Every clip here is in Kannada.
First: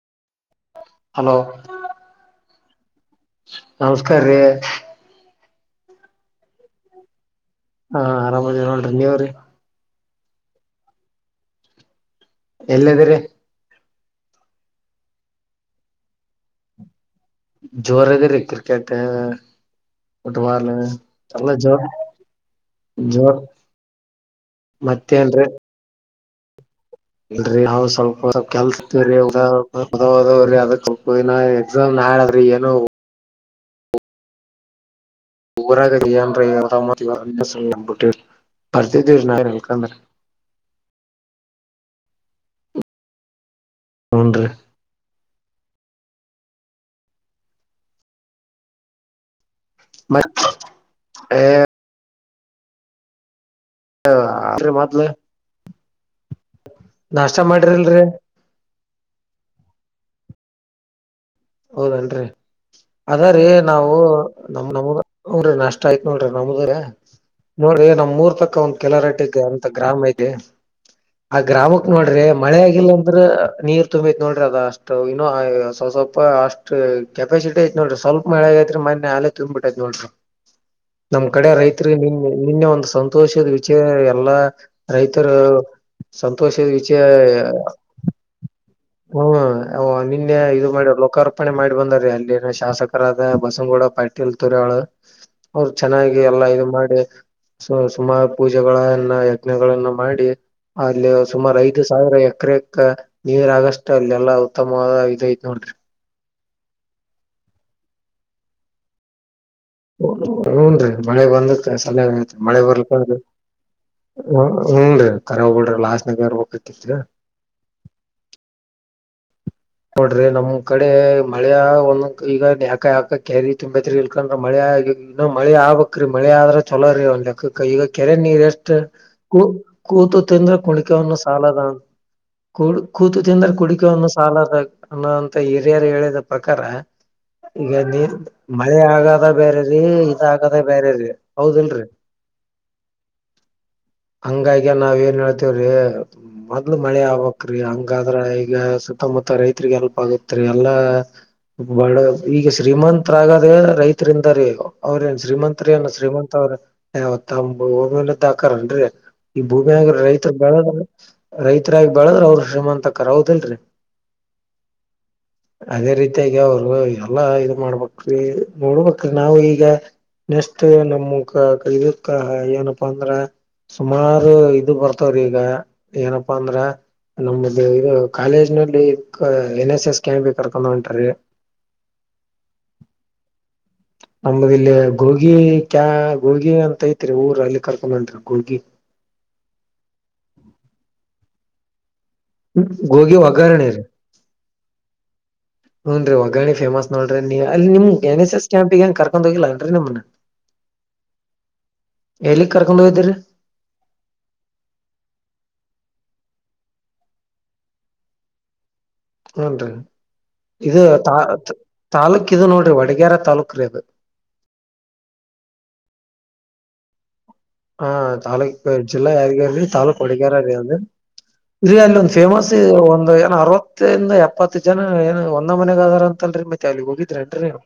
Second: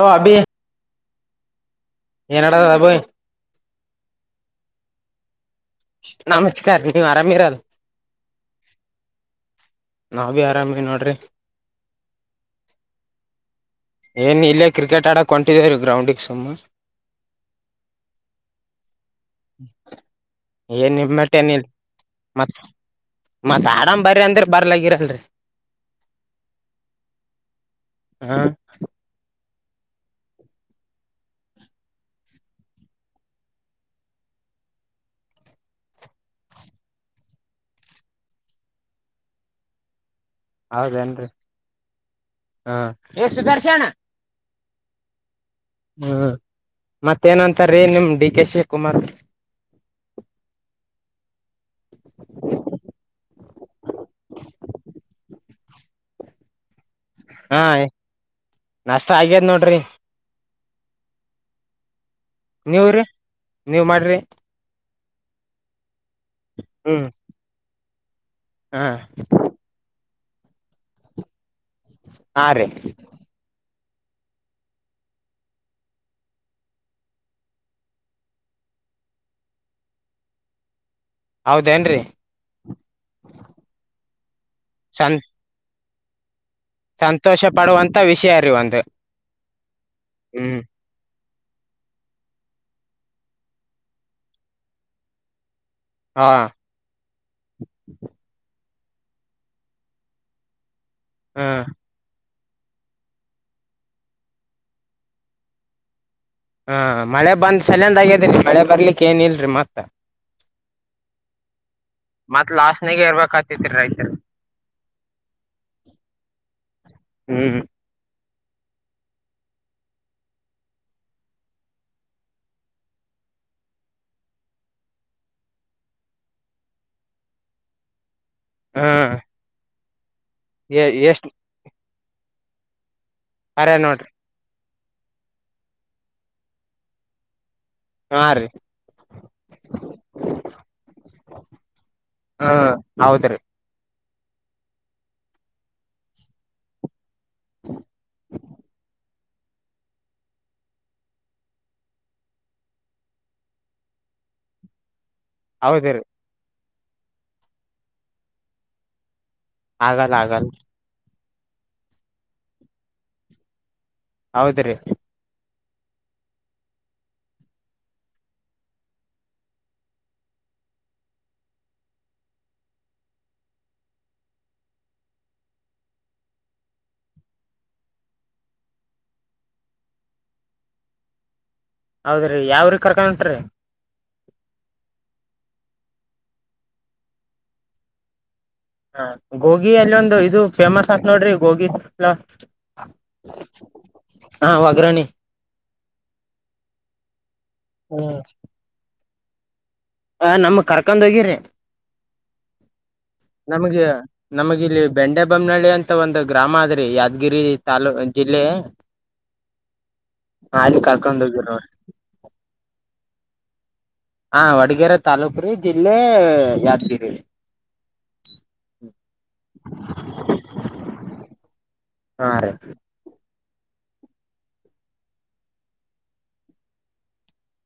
ಹ ಅಭಿ ಹಲೋ ಏನಡ ಅಬ ನಮಸ್ಕಾರೀ ನಮಸ್ಕಾರ ನೀವು್ ಅರಾಮಿರಲ್ ಹಾ ಆರಾಮ ಇದ್ದೀವಿ ರೀ ನೀವು ರಿ ನಾವ ಬಿ ಆರಾಮ ನೋಡ್ರಿ ಎಲ್ಲಿದ್ದೀರಿ ಏನ್ ಇಲ್ಲೇ ಕ್ರಿಕೆಟ್ ಆಡಕ್ ಹೊಟಿದೇವೀ ಗ್ರೌಂಡಿಗೆ ಸುಮ್ಮ ಜೋರ ಇದ ರೀ ಕ್ರಿಕೆಟ್ ಫುಟ್ಬಲ್ ಏನ್ ನಿಮ್ಮಟ್ಟ ಎಲ್ಲ ಏನ್ ಇಲ್ ಜೋರ್ ಮತ್ ಜೋರ್ ಮತ್ ಆಡಾಮ ಬರ ಅಂದ್ರ ಬರ್ಲಗರಲ್ರಿ ಮತ್ತೇನ್ರಿ ಇಲ್ರರಿ ಹ ಸ್ವಲ್ಪ ಹಾ ಸ್ಪ ಕೆಲ್ಸ ದದ ಅದಬ ಎಕ್ಸಾಮ್ ನಾದ್ರಿ ಏನ ಊರಾಗ ಜಿಯಾರ ಯರದಾಮತಿವರ ಸಲ್ಲಂಬುಟ್ಟಿ ಬರ್ತಿದ್ದೀವ ನಾವ ಎಲ್ಕಂದ್ರೆ ಹೌದೇರಿ ಹ ಸುದರ್ಶನ ಹುನ್ರಿ ಹ್ಮ ಮತ್ತೇನಂತಾರೀ ನಿಮ್ ಡಿ ಕೆ ಶಿವಕುಮಾರ್ ಮತ್ತ ಹ ಅ ಮಾತ್ಲ್ಲ ನಾಷ್ಟ ಹಾ ಮಾಡಿರಿ ಇಲ್ರಿ ನಾಷ್ಟ ಆಗ್ಯದ್ ನೋಡ್ರಿ ಹೌದನ್ರಿ ನೀವ್ರಿ ಅದ್ರ ನೀವ್ ನಾವು ಮಾಡ್ರಿ ನಮ ನಮಗ ಅವ್ರ ನಷ್ಟ ಆಯ್ತ ನೋಡ್ರಿ ನಮ್ದ್ರ ಹ್ಮ್ ನೋಡ್ರಿ ನಮ್ ಮೂರ್ ತಕ್ಕ ಒಂದ್ ಹ ಕೆಲರಟ್ಟಿ ಅಂತ ಗ್ರಾಮ ಐತ್ ಆ ಗ್ರಾಮಕ್ ನೋಡ್ರಿ ಹಾ ಮಳೆ ರೀ ಆಗಿಲ್ಲ ಅಂದ್ರ ನೀರ್ ತುಂಬತ್ ನೋಡ್ರಿ ಅದ ಅಷ್ಟು ಇನ್ನುವಲ್ಪ ಸ್ವಲ್ಪ ಅಷ್ಟು ಕೆಪಾಸಿಟಿ ಐತ್ ನೋಡ್ರಿ ಸ್ವಲ್ಪ ಮಳೆ ಆಐತ್ರಿ ಮೊನ್ನೆ ಆಲೆ ತುಂಬ್ಬಿಟ್ಟೈತ್ ನೋಡ್ರಿ ನಮ್ ಕಡೆ ರೈತರಿಗೆ ಹೌದೇನ್ರಿ ನಿನ್ ನಿನ್ನೆ ಒಂದ ಸಂತೋಷದ ವಿಚಯ ಎಲ್ಲಾ ಸಂ ರೈತರು ಸಂತೋಷದ ವಿಷಯ ಸಂತೋಷ ಪಡುವಂತ ವಿಷಯ ರೀ ಒಂದು ಹ್ಮ ನಿನ್ನೆ ಹ್ಮ್ ಇದು ಮಾಡಿ ಲೋಕಾರ್ಪಣೆ ಮಾಡಿ ಬಂದ್ರೀ ಅಲ್ಲಿನ ಶಾಸಕರಾದ ಬಸನಗೌಡ ಪಾಟೀಲ್ ತೋರ ಅವಳು ಅವರು ಚೆನ್ನಾಗಿ ಹಾ ಎಲ್ಲಾ ಇ ಮಾಡಿ ಸುಮಾರ ಪೂಜೆಗಳ ಯಜ್ಗಳನ್ನ ಮಾಡಿ ಅಲ್ಲಿ ಸುಮಾರ ಹ್ಮ್ ಐದು ಸಾವಿರ ಸಕ್ರ ನೀರ್ಗಷ್ಟಟ್ ಅಲ್ಲಿ ಎಲ್ಲಾ ಉತ್ತಮವಾದ ಇದ ಐತ್ ನೋಡಿದ್ರಿ ಹಾ ಮಳೆ ಬಂದ್ ಸಲಂದ ಆಗ್ಯದೀ ಮಳೆ ಬರ್ಲಿಕ್ ಏನ್ ಇಲ್ರರಿ ಮತ್ತ ಹ ಹೂನ್ ರೀ ಮಳೆ ಬಂದತ್ ಸಲಯ ಆತ್ ಮತ್ ಮಳೆ ಲಾಸ್ನಾಗ ಬರ್ಕ್ಕಂದರಿ ಇರ್ಬೇಕಾತಿತ್ರಿ ರೈತರು ಹ ಹನ್ ರೀ ಕಖರ ಹೋಗಬಡಿ ಲಾಸ್ ನಗರ್ ಹೋಗತಿತ್ ಹ್ಮ್ ನೋಡ್ರಿ ನಮ್ ಕಡೆ ಮಳೆ ಒಂದ ಈಗ ಯಾಕ ಯಾಕ ಕ್ಯಾರಿ ತುಂಬತ್ರಿ ಇಲ್ಕ್ರ ಮಳೆ ಈಗ ಇನ್ನ ಮಳೆ ಆಗ್ಬೇಕ್ರೀ ಮಳೆ ಆದ್ರ ಚೊಲೋ ರೀ ಒಂದುಕ್ಕ ಈಗ ಕೆರೆ ನೀರ್ಷ್ಟ ಹಾ ಕ ಕೂತು ತಿಂದ್ರೆ ಕುಣಕೆವನ್ನು ಎಷ್ಟ್ ಸಾಲದ ಕೂ ಕೂತು ತಿಂದ್ರೆ ಅರೆ ಕುಡಿಕೋನ್ನ ನೋಡ್ರಿ ಸಾಲದ ಅನ್ನೋಂತ ಹಿರಿಯರು ಹೇಳಿದ ಪ್ರಕಾರ ಈಗ ನೀ ಹಾ ರೀ ಮಳಿ ಆಗದ ಬ್ಯಾರೆರೀ ಇದ ಆಗದ ಬ್ಯಾರೆ ರೀ ಹೌದಲ್ರಿ. ಹ್ಮ ಹೌದ್ರೀ. ಹಂಗಾಗಿ ನಾವ್ ಏನ್ ಹೇಳ್ತವ್ರಿ ಮೊದ್ಲ ಮಳೆ ಆಗ್ಬೇಕ. ರಿ ಹಂಗಾದ್ರ ಈಗ ಸುತ್ತಮುತ್ತ ರೈತ್ರಿಗ ಹೇಲ್ಪ್ ಆಗತ್ರಿ ಎಲ್ಲಾ ಬಾಳ ಈಗ ಶ್ರೀಮಂತರಾಗದ ರೈತರಿಂದರಿ ಅವ್ರ ಶ್ರೀಮಂತ್ರನ ಹೌದ್ರಿ ಶ್ರೀಮಂತ್ ಅವ್ರ ಅ ತಮ್ಮ ಹಿನದ್ದಾ ಆಕರಂನ್ರೀ. ಈ ಭೂಮ್ಯಾಗ ಆಗಲ್ಲ ರೈತರ ಆಗಲ್ ಬೆಳದ ರೈತರಾಗಿ ಬೆಳದ್ರ ಅವ್ರ ಶ್ರೀಮಂತ ಆಕಾರ ಹೌದಲರಿ. ಹೌದ್ರೀ. ಅದೇ ರೀತಿಯಾಗಿ ಅವರ ಎಲ್ಲಾ ಇದ ಮಾಡಬೇಕ್ರಿ ನಾವ ಈಗ ನೆಸ್ಟ್ ನಮಕ ಕಲಿಕ ಏನಪ್ಪಾ ಅಂದ್ರ ಸುಮಾರು ಇದು ಬರ್ತವ್ರಿ ಈಗ ಏನಪ್ಪಾ ಅಂದ್ರ ನಮ್ದ ಇದ ಕಾಲೇಜ್ ನಲ್ಲಿ ಎನ್ ಎಸ್ ಎಸ್ ಕ್ಯಾಂಪ್ ಕರ್ಕ ಹೊಂಟರೀ. ಹೌದ್ರೀ ಯಾವ್ರಿ ಕರ್ಕೊಂಡ್ಂಟ್ರರಿ. ನಮ್ಮದ ಇಲ್ಲಿ ಗೋಗಿ ಕ್ಯಾ ಗೋಗಿ ಅಂತ ಐತ್ರಿ ಊರ ಅಲ್ಲಿ ಕರ್ಕೊಂಡರಿ ಗೋಗಿ ಹ ಗೋಗಿ ಅಲ್ಲಿ ಒಂದು ಇದು ಫೇಮಸ್ ಅತ್ ನೋಡ್ರಿ ಗೋಗಿದ ಹಲ ಗೋಗಿ ಒಗ್ಗರಣೆ ರೀ ಹ್ನ ವಗ್ರಣಿ ಹುನ್ರಿ ವಗ್ಗನ್ರಿ ಫೇಮಸ್ ನೋಡ್ರಿ ನೀ ಅಲ್ಲಿ ನಿಮಗ್ ಎನ್ ಎಸ್ ಎಸ್ ಕ್ಯಾಂಪ್ ಗ ಏನ್ ಕರ್ಕೊಂಡ ಹೋಗಿಲ್ಲಾ. ಹ ನಮ ಕರ್ಕೊಂಡ ಹೋಗಿರಿ. ಎಲ್ಲಿಗ್ ಕರ್ಕೊಂಡ್ ಹೋಗಿದ್ರಿ ನಮಗೆ ನಮಗಿಲ್ಲಿ ಬೆಂಡೆ ಬೊಮ್ಮ್ನಳ್ಳಿ ಅಂತ ಒಂದ ಗ್ರಾಮ ಅದ್ರಿ ಯಾದಗಿರಿ ತಾಲೂ ಜಿಲ್ಲೆ ಹುನ್ರಿ ಅಲ್ಲಿ ಇದು ತಾ ಕರ್ಕೊಂಡ್ ಹೋಗಿರ ತಾಲೂಕ್ ಇದು ನೋಡ್ರಿ ವಡಗ್ಯರ ತಾಲೂಕ್ರೀ ಅದ ಹಾ ವಡಗರೆ ತಾಲೂಕ್ರಿ ಜಿಲ್ಲೆ ಯಾದಗಿರಿ. ಹಾ ತಾಲೂಕ್ ಜಿಲ್ಲಾ ಯಾರಿಗೆರೀ ತಾಲೂಕ್ ಒಡಗಾರ ರೀ ಅಂದ ರಿ ಅಲ್ಲಿ ಒಂದ್ ಹಾ ರೀ ಫೇಮಸ್ ಒಂದ ಏನ ಅರವ ಇತ್ತನ ಎಪ್ಪತ್ತ ಜನ ಏನ ಒಂದ ಮನೆಗೆದರ ಅಂತಲ್ರಿ ಮತ್ತೆ ಅಲ್ಲಿ ಹೋಗಿದ್ರೇನ್ರಿ ನೀವ್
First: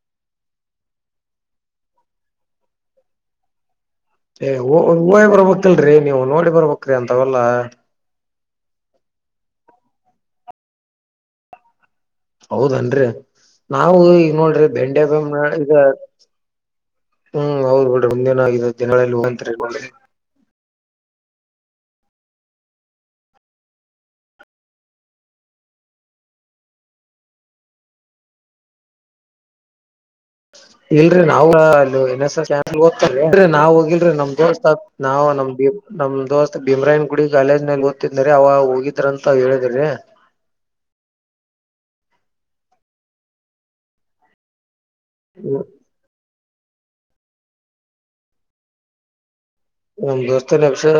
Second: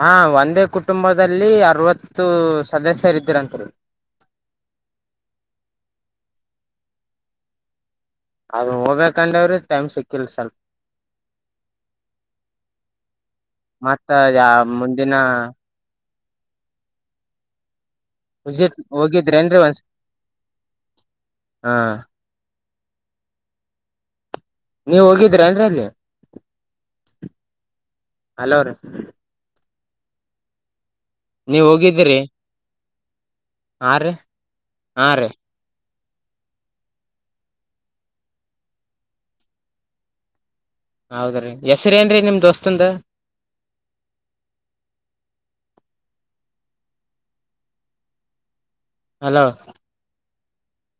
ಹಾ ಒಂದೇ ಕುಟುಂಬದಲ್ಲಿ ಅರವತ್ತು ಸದಸ್ಯರಿದ್ರಂತರಿ. ಏ ಹ ಊವ ಬರ್ಬೇಕಕ್ಲ್ರರಿ ನೀವು ನೋಡಿ ಬರ್ಬೇಕ್ರಿ ಅಂತವಲ್ಲ. ಅದ ಹೋಗ್ಬೇಕಂದವ್ರಿ ಟೈಮ್ ಸಿಕ್ಕಲ್ ಸ್ಲ್ ಹೌದನ್ರಿ ನಾವು ಮತ್ತ ಈಗ ಯ ನೋಡ್ರಿ ಬೆಂಡೆ ಮುಂದಿನ ದ ಈಗ ಹ್ಮ ಹೌದ ಬಿಡ್ರಿ ಮುಂದಿನ ವಿಸಿಟ್ ಹೋಗಿದ್ರೇನ್ರಿ ಒಂದ್ಸ ತಿಂಗಳಲ್ಲಿ [unintelligible] ಹಾ ನೀವ್ ಹೋಗಿದ್ರಿ ಏನ್ರಿ ಅಲ್ಲಿ ಹಲೋ ರೀ ಇಲ್ರಿ ನಾವು ನೀವ್ ಅಲ್ಲಿ ಹೋಗಿದ್ರಿ ಎನ್ ಎಸ್ ನಾವ್ ಹಾ ಹೋಗಿಲ್ರಿ ರೀ ನಮ್ ದೋಸ್ತ ಹಾ ನಾವು ರೀ ನಮ್ ನಮ್ ದೋಸ್ತ ಭೀಮ್ರಾಯನ್ ಗುಡಿ ಕಾಲೇಜ್ ನಲ್ಲಿ ಓದ್ತಿದ್ನೀ ಅವಗ ಹೋಗಿದ್ರ ಅಂತ ಹೇಳಿದ್ರಿ. ಹೌದ್ರೀ ಹೆಸ್ರ ಏನ್ರೀ ನಿಮ್ ದೋಸ್ತಂದ. ಹ್ಮ. ಹಲೋ ನಮ್ಮ ದೋಸ್ತನ ಅಕ್ಷರ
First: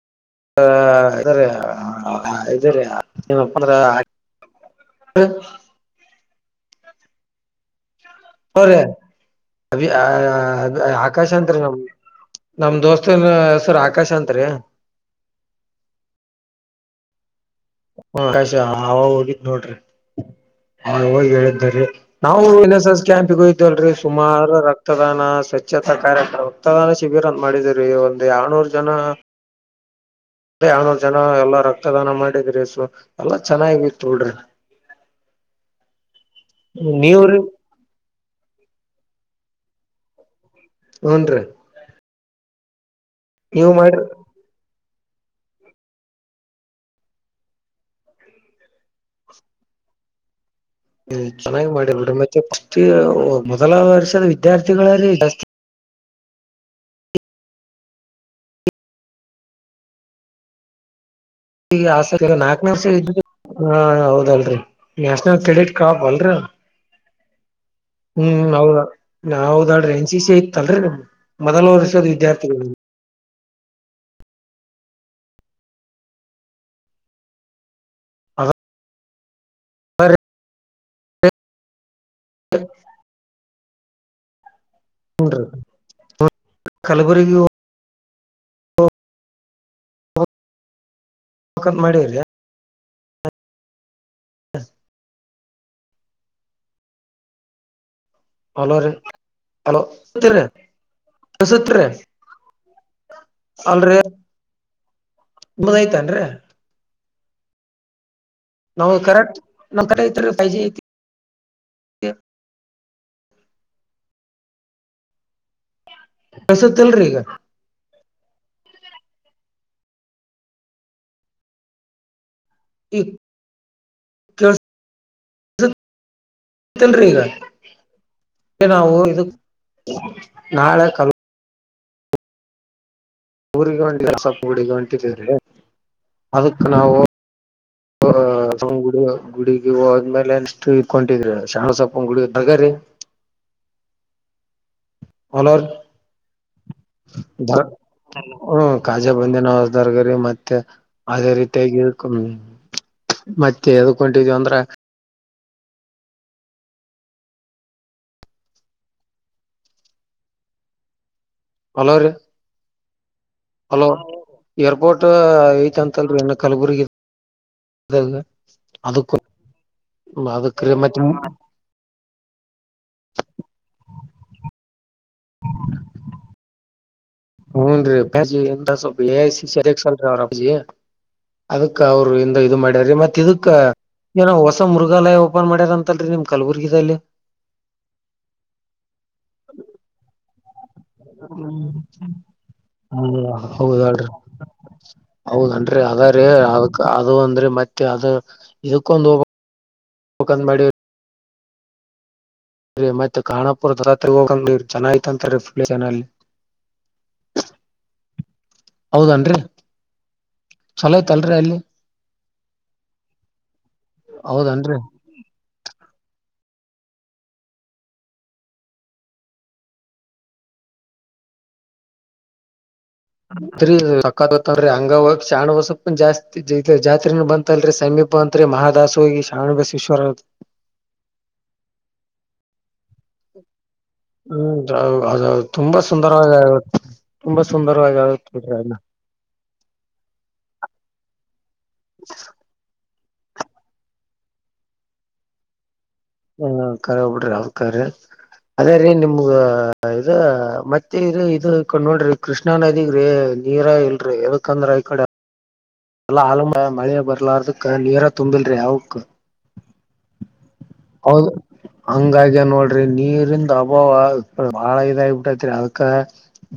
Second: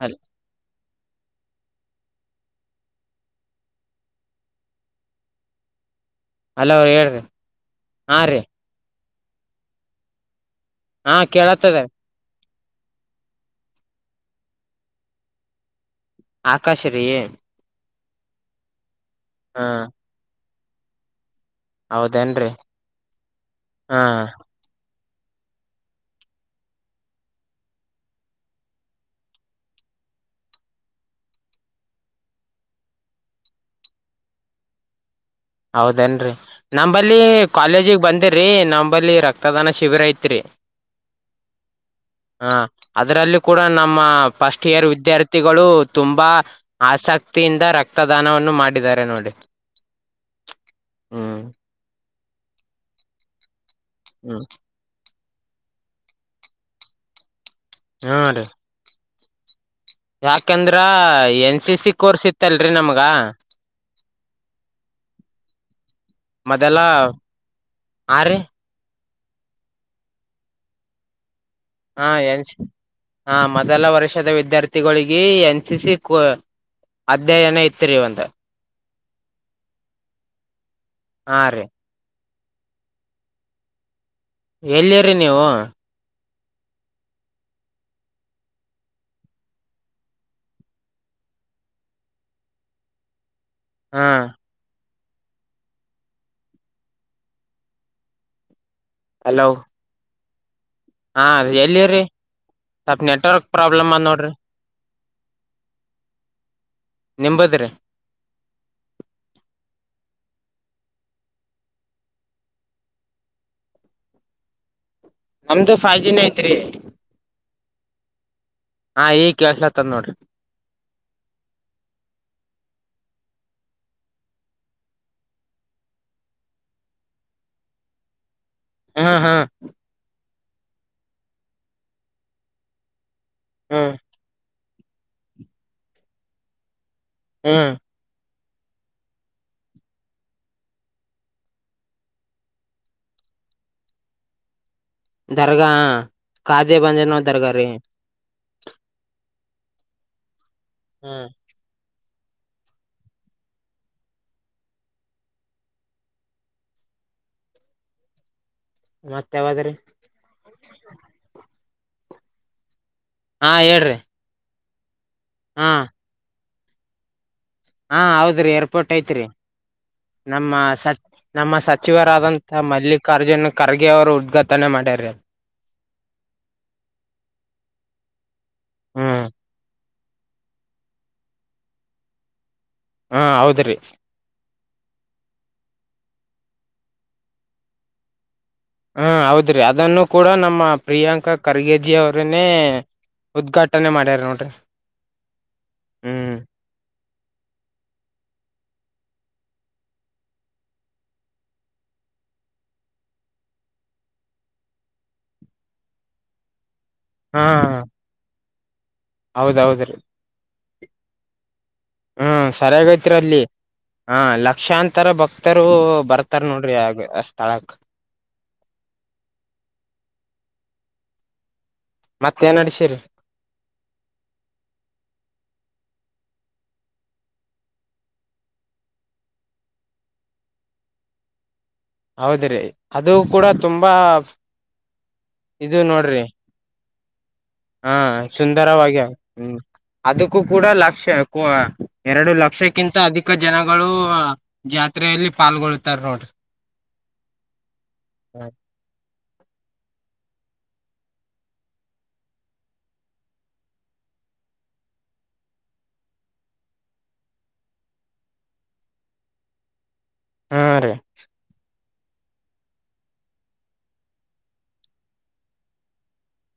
ಹಲ [unintelligible] [unintelligible] ಹಲೋ ಹೇಳ್ರಿ. ಹಾ ರೀ ಹೋರ ಅ ಅದ ಹಾ ಆಕಾಶ ಅಂತ್ರ ನಮ್ ಕೇಳತ್ತದ ನಮ ದೋಸ್ತನ ಹೆಸರ ಆಕಾಶ ಅಂತ್ರಿ. ಆಕಾಶ ರಿ ಆಕಾಶ ಆ ಹೋಗಿತ್ ನೋಡ್ರಿ ಹೋಗಿ ಹೇಳ್ ರಿ ನಾವು ಹೌದೇನ್ರಿ ಎನ್ ಎಸ್ ಎಸ್ ಕ್ಯಾಂಪಯ್ದವಲ್ರರಿ ಹಾ ಸುಮಾರ ರ ಕ್ತದಾನ ಸ್ವಚ್ಛತಾ ಕಾರ್ಯಕ್ರ ರಕ್ತದಾನ ಶಿಬಿರ ಅಂತ ಮಾಡಿದುರಿ ಒಂದು ಯಳ್ನೂರ ಜನ ಅ ಯಾನರು ಜನ ಎಲ್ಲಾ ರಕ್ತದಾನ ಮಾಡಿದ್ರಿ ಸ ಎಲ್ಲಾ ಚೆನ್ನಾಗಿತ್ತ ಬಿಡ್ರಿ. ಹೌದನ್ರಿ ನಂಬಲ್ಲಿ ನೀವ್ರಿ ಕಾಲೇಜಿಗ ಬಂದಿರ್ರಿ ನಮ ಬಲ್ಲಿ ರಕ್ತದಾನ ಶಿಬಿರ ಐತ್ರಿ. ಹ್ನ್ ರೀ. ಹ ಅದ್ರಲ್ಲಿ ಕೂಡ ನಮ್ಮ ಫಸ್ಟ್. ಕೆರ ವಿದ್ಯಾರ್ಥಿಗಳು ತುಂಬಾ ಆಸಕ್ತಿಯಿಂದ ರಕ್ತದಾನವನ್ನು ಮಾಡಿದ್ದಾರೆ ನೋಡಿ. [inaudible] ಹ್ಮ್ ಚೆನ್ನಾಗಿ ಮಾಡಿರಿ ಬಿಡ್ರಿ ಮತ್ತ [unintelligible] ಮೊದಲ ವರ್ಷದ ಹ್ಮ್ ವಿದ್ಯಾರ್ಥಿಗಳರಿ. [unintelligible] ಹ ರೀ. ಯಾಕಂದ್ರ. ಎನ್ ಸಿ ಈಗ ಸಿ ಕೋರ್ಸ್ ಹಸಗರ ನಾಕನೇ ಇತ್ತಲ್ರಿ ವರ್ಷ ನಮ್ಗ ಇದ್ದಿದ್ದಕ್ಕ ಹ ಹೌದಲ್ರಿ ನ್ಯಾಷನಲ್ ಕ್ರೆಡಿಟ್. ಕಬ ಅಲ್ರಿ ಅದ ಮೊದಲ ಆ ರೀ ಹ್ಮ್ ಹೌದ. ಹೌದ ಅಲ್ರೀ ಎನ್ ಸಿ ಸಿ ಇತ್ತಲ್ರರಿ ನಮ್ ಮೊದಲ ವರ್ಷದ ವಿದ್ಯಾರ್ಥಿಗಳು. ಹಾ ಮೊದಲ ವರ್ಷದ ವಿದ್ಯಾರ್ಥಿಗಳಿಗೆ ಎನ್ ಸಿ ಸಿ ಕೊ ಅಧ್ಯಯನ ಇತ್ತ. ತ್ರಿ ಒಂದ. [unintelligible] ಹಾ ರೀ. [unintelligible] ಎಲ್ಲಿರಿ ನೀವು. ಕಲಬುರ್ಗಿ ಓ ಓ ಓ. ಹೋಗ್ ಕಂತ ಮಾಡೀವ್ರಿ. ಹಾ. ಹಲೋ ರೀ ಹಲೋ [unintelligible] ಹಾ ಕೇಳಸತ್ರಿ ಎಲ್ಲಿವ್ರಿ ಸ್ವಲ್ ನೆಟ್ವರ್ಕ್ ಪ್ರಾಬ್ಲಮ್ ಅದ ನೋಡ್ರಿ. ನಿಂಬದ ಆಯಿತೇನ್ರಿ. ನಿಂಬದ್ರಿ. ನಾವು ಕರೆಕ್ಟ್ ನಮ್ ಕಡೆ ಐತ್ರಿ ಫೈವ್ ಜಿ ಐತಿ. ನಮ್ದು ಫೈವ ಜಿ ನ ಐತ್ ರೀ. ಕೆಳ್ಸತ್ತಲ್ರಿ ಈಗ ಹಾ ಈಗ ಕೇಳಸಲತದ ನೋಡ್ರಿ. ಈಗ ಕೇಳಸ. ಆಯಿತೆಲ್ರಿ ಈಗ ನಾವು ಹ್ಮ್ ಇದಕ ಹ್ಮ್ ನಾಳೆ ಕಲ ಊರಿಗೆ ಹ್ಮ್ ಹೊಂಟಿದೇವ ಸ್ವಲ್ಪ ಗುಡಿಗ ಹೊಂಟಿದೀವರಿ ಅದಕ್ ನಾವು. ಹ. [unintelligible] ಗುಡಿ ಗುಡಿಗಿ ಹೋದ್ಮೇಲೆ ನೆಕ್ಸ್ಟ್ ಇದಕ ಹೊಂಟಿವ ಶಣ ಸೊಪ್ಪ ಗುಡಿ ಇದ್ದಾಗರಿ. [inaudible] ಹೊಲವ್ರಿ ದರ್ಗಾ ಕಾದಿ ಬಂಜನ ನೋ ದರಗ ರೀ. ಹ್ಮ ಕಾಜಾ ಬಂದಿನೋ ದರ್ಗರಿ ಮತ್ತೆ ಹ್ಮ್ ಅದೇ ರೀತಿಯಾಗಿ. ಹ್ಮ ಮತ್ತ ಎದಕ ಹೊಂಟಿದಿವ ಅಂದ್ರ. ಮತ್ತ ಯಾವಾದ್ರೀ. ಹಲೋ ರಿ. ಹಾ ಹೇಳ್ರೀ. ಏರ್ಪೋರ್ಟ್ ಐತಿ ಅಂತ ಅಲ್ರಿ ಏನೋ ಕಲಬುರ್ಗಿಗಿ. ಹಾ ಹೌದ್ರಿ ಏರ್ಪೋರ್ಟ್ ಐತ್ರಿ. ನಮ್ಮ ಅದಕ್ರಿ ಸ ಮತ್ತೆ ನಮ್ಮ ಸಚಿವರಾದಂತ ಮಲ್ಲಿಕಾರ್ಜುನ್ ಖರ್ಗೆ ಅವರು ಉದ್ಘಾಟನೆ ಮಾಡ ಡ್ಯಾರಿ. ಹೂನ್ರಿ ಹ್ಮ್ [unintelligible] ಅದಕ್ಕ ಅವರು ಇಂದ ಇದು ಮಾಡ್ಯರಿ ಮತ್ತ ಹಾ ಇದಕ್ಕ ಹೌದ್ರಿ ಏನೋ ವಸ ಸ ಮೃಗಾಲಯ ಓಪನ್ ಮಾಡ್ಯಾರ ಅಂತಲ್ರರಿ ನಿಮ್ ಕಲಬುರ್ಗಿ ದಲ್ಲಿ. ಹಾ ಹೌದ್ರಿ ಅದನ್ನು ಕೂಡ ನಮ್ಮ. ಪ್ರಿಯಾಂಕಾ ಖರ್ಗೇಜಿ ಅವ್ರನೇ ಉದ್ಘಾಟನೆ ಮಾಡ್ಯಾರ ನೋಡ್ರಿ. ಹೌದ ಅನರೀ ಅದರಿ ಹ್ಮ್ ಅದಕ [unintelligible] ಅದು ಅಂದ್ರೆ ಮತ್ತೆ ಅದು ಇದಕ್ಕೊಂದು ಹೋಗ್ ಬೇಕ್ ಅಂತ ಮಾಡೆವ. ಮತ್ತೆ ಕಾನಾಪುರ [unintelligible] ಹೋಗಬೇಕ್ ಅಂದಿವಿ ಚೆನಾಯತಂತೀ ಫು ಜನಲ್ಲಿ. ಹಾ ಹೌದನ್ರಿ ಹೌದೌದ ರೀ ಚಲೋ ಐತಲ್ರರಿ ಅಲ್ಲಿ ಹ್ಮ ಸರಿಯಾಗೈತ್ರಿ ಅಲ್ಲಿ ಹ ಹೌದನ್ರಿ ಲಕ್ಷಾಂತರ ಭಕ್ತರು ಬರ್ ತರ್ ನೋಡ್ರಿ ಆಗ ಸ್ಥಳಕ್ ಮತ್ತೇನ್ಡಶೀರಿ ರಿ ಸತ್ರಿ ಹಂಗ ಚ ಸ್ವಪ ಜಾಸ್ತಿ ಜಾತ್ರೆನ ಬಂತಲ್ರರಿ ಸಮೀಪ ಅಂತ್ರೆ ಮಹದಾಸ ಹೋಗಿ ಶ್ರಾವಣ ಬಸೇಶ್ವರ ಹೌದ್ರಿ ಅದು ಕೂಡ ತುಂಬಾ ಹ್ಮ್ ಅವ್ ಅದು ಇದು ತುಂಬಾ ನೋಡ್ರಿ ಸುಂದರವಾಗಿ ತುಂಬಾ ಹಾ ಸುಂದರವಾಗಿ ಆಗತ್ ಬಿಡ್ರಿ ಅದ್ನ ಸುಂದರವಾಗಿ ಹ್ಮ್ ಅದಕ್ಕೂ ಕೂಡ ಲಕ್ಷ್ಯ ಎರಡು ಲಕ್ಷಕ್ಕಿಂತ ಅಧಿಕ ಜನಗಳು ಜಾತ್ರೆಯಲ್ಲಿ ಪಾಲ್ಗೊಳ್ಳುತ್ತ ಉತ್ತರ್ ನೋಡ ಕ ಹೋಗ್ಬಿಡ್ರಿ ಅವಕ ಅದೇ ರೀ ನಿಮ್ಗ ಇ ಮತ್ತೆ ಇ ಇದು ಕೊಂಡ್ ನೋಡ್ರಿ ಕೃಷ್ಣಾ ನದಿಗ್ರೀ ನೀರ ಇಲ್ರಿ ಯದಕಂದ್ರ ಆಯತ ಅಡ ಎಲ್ಲಾ ಆಳಮ ಮಳೆಯ ಬರ್ಲಾರದಕ್ಕ ನೀರಾ ತುಂಬಿಲ್ರಿ ಯಕ್ ಹ್ಮ ರೀ ಹಂಗಾಗಿ್ಯ ನೋಡ್ರಿ ನೀರಿಂದ ಅಭಾವ ಬಾಳ ಇದಾಗಿಬಿಟ್ಟೈತ್ರಿ ಅದಕ್ಕ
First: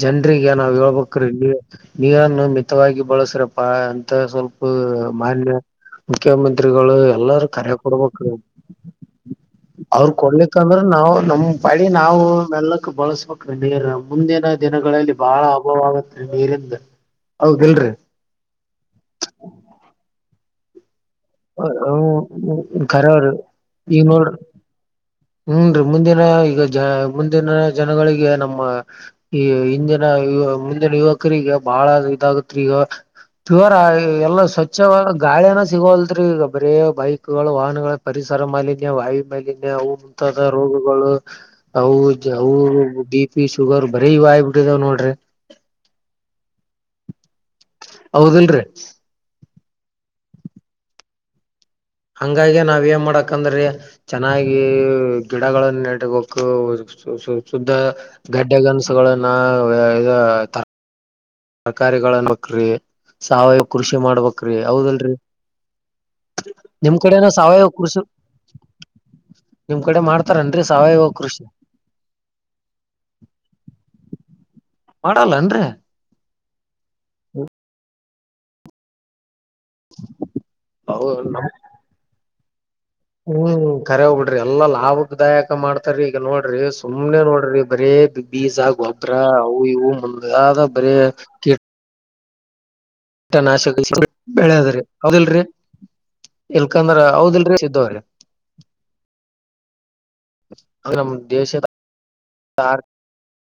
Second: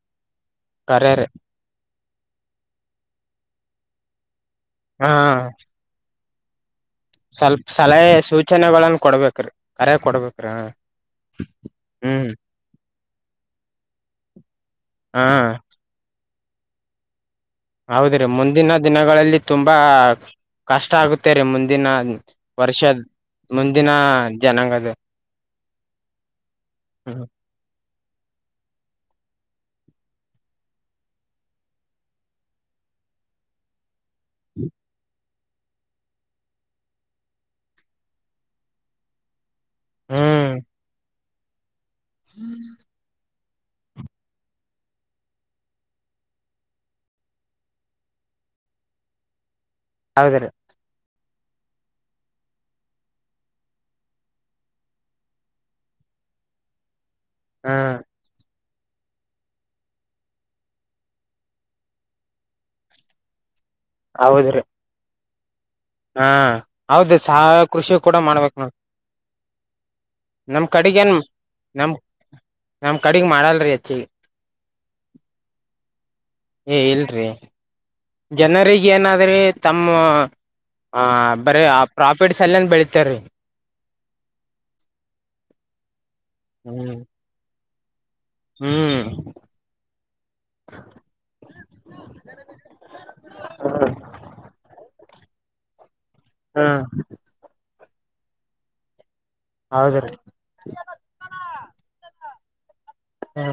ಜನ್ ಈಗ ನಾವ್ ಕರೆ ರೀ ಹೇಳ್ಬ್ರೀ ನೀ ನೀರನ್ನು ಮಿತವಾಗಿ ಬಳಸ್ರಪ್ಪಾ ಅಂತ ಸ್ವಲ್ಪ ಹ್ಮ್ ಮುಖ್ಯಮಂತ್ರಿ ಎಲ್ಲಾರ ಕರೆ ಕೊಡ್ಬೇಕ ಸೂಚನೆಗಳನ್ನ ಕೊಡ್ಬೇಕ್ರಿ ಕರೆ ಅವರು ಕೊಡ್ಬೇಕ್ರಿ ಹ ಕೊಡ್ಲಿಕ್ಕಂದ್ರೆ ನಾವು ನಮ ಮಾಡ ನಾವು ಹ್ಮ್ ಮೆಲ್ಲಕ್ಕ ಬಳಸ ನೀರ್ ಮುಂದಿನ ದಿನಗಳಲ್ಲಿ ಹಾ ಬಾಳ ಅಭಾವ ಆಗತ್ೆ ನೀರಿಂದ ಹೌದಿಲ್ರಿ ಹೌದ್ರೀ ಮುಂದಿನ ದಿನಗಳಲ್ಲಿ ತುಂಬಾ ಕಷ್ಟ ಆಗುತ್ತ ಮುಂದಿನ ವರ್ಷ ಮುಂದಿನ ಜನಾಂಗ ಅದ ಹ್ಮ ರೀ ಮುಂದಿನ ಈಗ ಜ ಮುಂದಿನ ಜನಗಳಿಗೆ ನಮ್ಮ ಈ ಹಿಂದಿನ ಯ ಮುಂದಿನ ಯುವಕರಿಗೆಗ ಬಹಳ ಇದಾಗತ್ ಈಗ ಜವರ ಎಲ್ಲಾ ಸ್ವಚ್ಛ ಗಾಳಿಯನ ಸಿಗೋಲ್ ಈಗ ಬರೇ ಬೈಕ್ ಗಳು ವಾಹನಗಳ ಪರಿಸರ ಮಾಲಿನ್ಯ ವಾಯು ಮೇಲಿನ್ ಅವು ಮುಂತಾದ ಹ್ಮ್ ರೋಗಗಳು ಹೌ ಹೌ ಪಿ ಶುಗರ್ ಬರೀ ಇವಾಯ್ಬಿಟ್ಟಿದಾವ್ ನೋಡ್ರಿ ಹೌದಲ್ರಿ ಹೌದರ ಹಂಗಾಗಿ ನಾವ ಏನ್ ಮಾಡಕಂದ್ರೆ ಚೆನ್ನಾಗಿ ಗಿಡಗಳನ್ನ ನೆಟ್ಟಕ ಸ ಸುದ್ದ ಹಾ ಗಡ್ಡೆಗನಸುಗಳನ್ನ ಇದ ತರ್ಕಾರಿಗಳನ್ಬಕ್್ರಿ ಸಾವಯವ ಕೃಷಿ ಮಾಡ್ಬಕ್್ರಿ ಹೌದ್ರಿ ಹೌದಲ್ರರಿ ಹಾ ನಿಮ್ ಹೌದು ಕಡೆನ ಸಹ ಸಾವಯವ ಕೃಷಿ ಕೂಡ ಮಾಡ್ಬೇಕು ನಾ ನಿಮ್ ಕಡೆ ಮಾಡ್ತಾರನ್ರರಿ ಸಾವಯವ ಕೃಷಿ ನಮ್ ನಮ್ ಕಡೆಗ್ ಮಾಡಲ್ರಿ ಹೆಚ್ಚಿ ಮಾಡಲ್ಲ ಅಂದ್ರೆ ಏ ಇಲ್ರಿ ಜನರಿಗೆ ಏನಾದ್ರೆ ತಮ್ಮ ಆ ಅವು ನಮ್ ಬರ ಪ್ರಾಫಿಟ್ಸ್ಲ್ಲಂದ ಬೆಳ ಹ್ಮ್ ಕರೆ ಹೋಗ್ಬಿಡ್ರಿ ಎಲ್ಲಾ ಲಾಭಕ್ದಾಯಕ ಮಾಡ್ತಾರಿೀ ಈಗ ನೋಡ್ರಿ ಹ್ಮ್ ಸುಮ್ನೆ ನೋಡ್ರಿ ಬರೇ ಬೀಜ ಹ್ಮ್ ಗೊಬ್ಬ್ರ ಅವು ಇವು ಮುಂದಾದ ಬರ ಕ ಬರ ಪಟ್ಟ ನಾಶಿಸಿ ಬೆಳದ್ರಿ ಹೌದಿಲ್ರರಿ ಹಾ ಎಲ್ಕಂದ್ರ ಹೌದಲ್ ಇದವ್ರ ಹೌದ್ರೀ ನ ದೇಶಾರ್ ಹ್ಮ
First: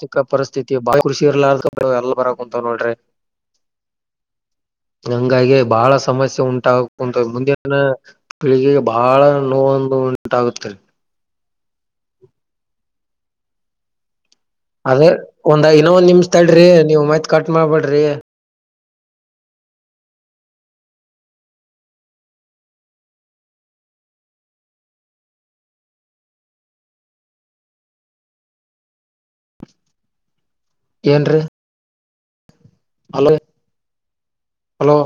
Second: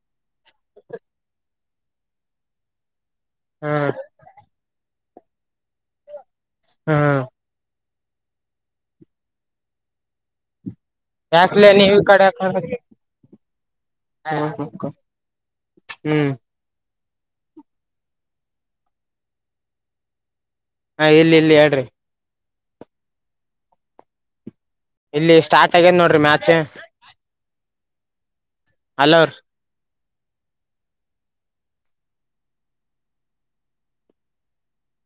ಚಿಕ್ಕ ಪರಿಸ್ಥಿತಿ ಬಾ ಕೃಷಿ ಇರ್ಲಾರ ಎಲ್ಲ ಬರ ಕುಂಂತ ನೋಡ್ರಿ ಹ್ಮ ಹಂಗಾಗಿ ಬಾಳ ಸಮಸ್ಯೆ ಉಂಟಾಗ ಹ್ಮ್ ಕುಂತ ಮುಂದ ಪೀಳಿಗೆಗೆ ಬಹಳ ನೋೊಂದು ಉಂಟಾಗುತ್ತುತ್ತದೆ ಾಕ್ಲ ನೀ ಈ ಕಡೆ ಅದೇ ಒಂದ್ ಇನ್ನೊ ಒಂದ್ ಹ್ಮ್ ನಿಮಷ ತಡ್ರಿ ನೀವು್ ಮೈತ್ ಕಟ್ ಮಾಡ್ಬೇಡ್ರಿ ಹಾ ಎಲ್ಲಿ ಎಲ್ಲಿ ಹೇಳಡ್ರಿ ಇಲ್ಲಿ ಸ್ಟಾರ್ಟ್ ಆಗ್ಯದ ನೋಡ್ರಿ ಮ್ಯಾಚ ಅಲರ್ ಏ ಅಲೇ ಹಲೋ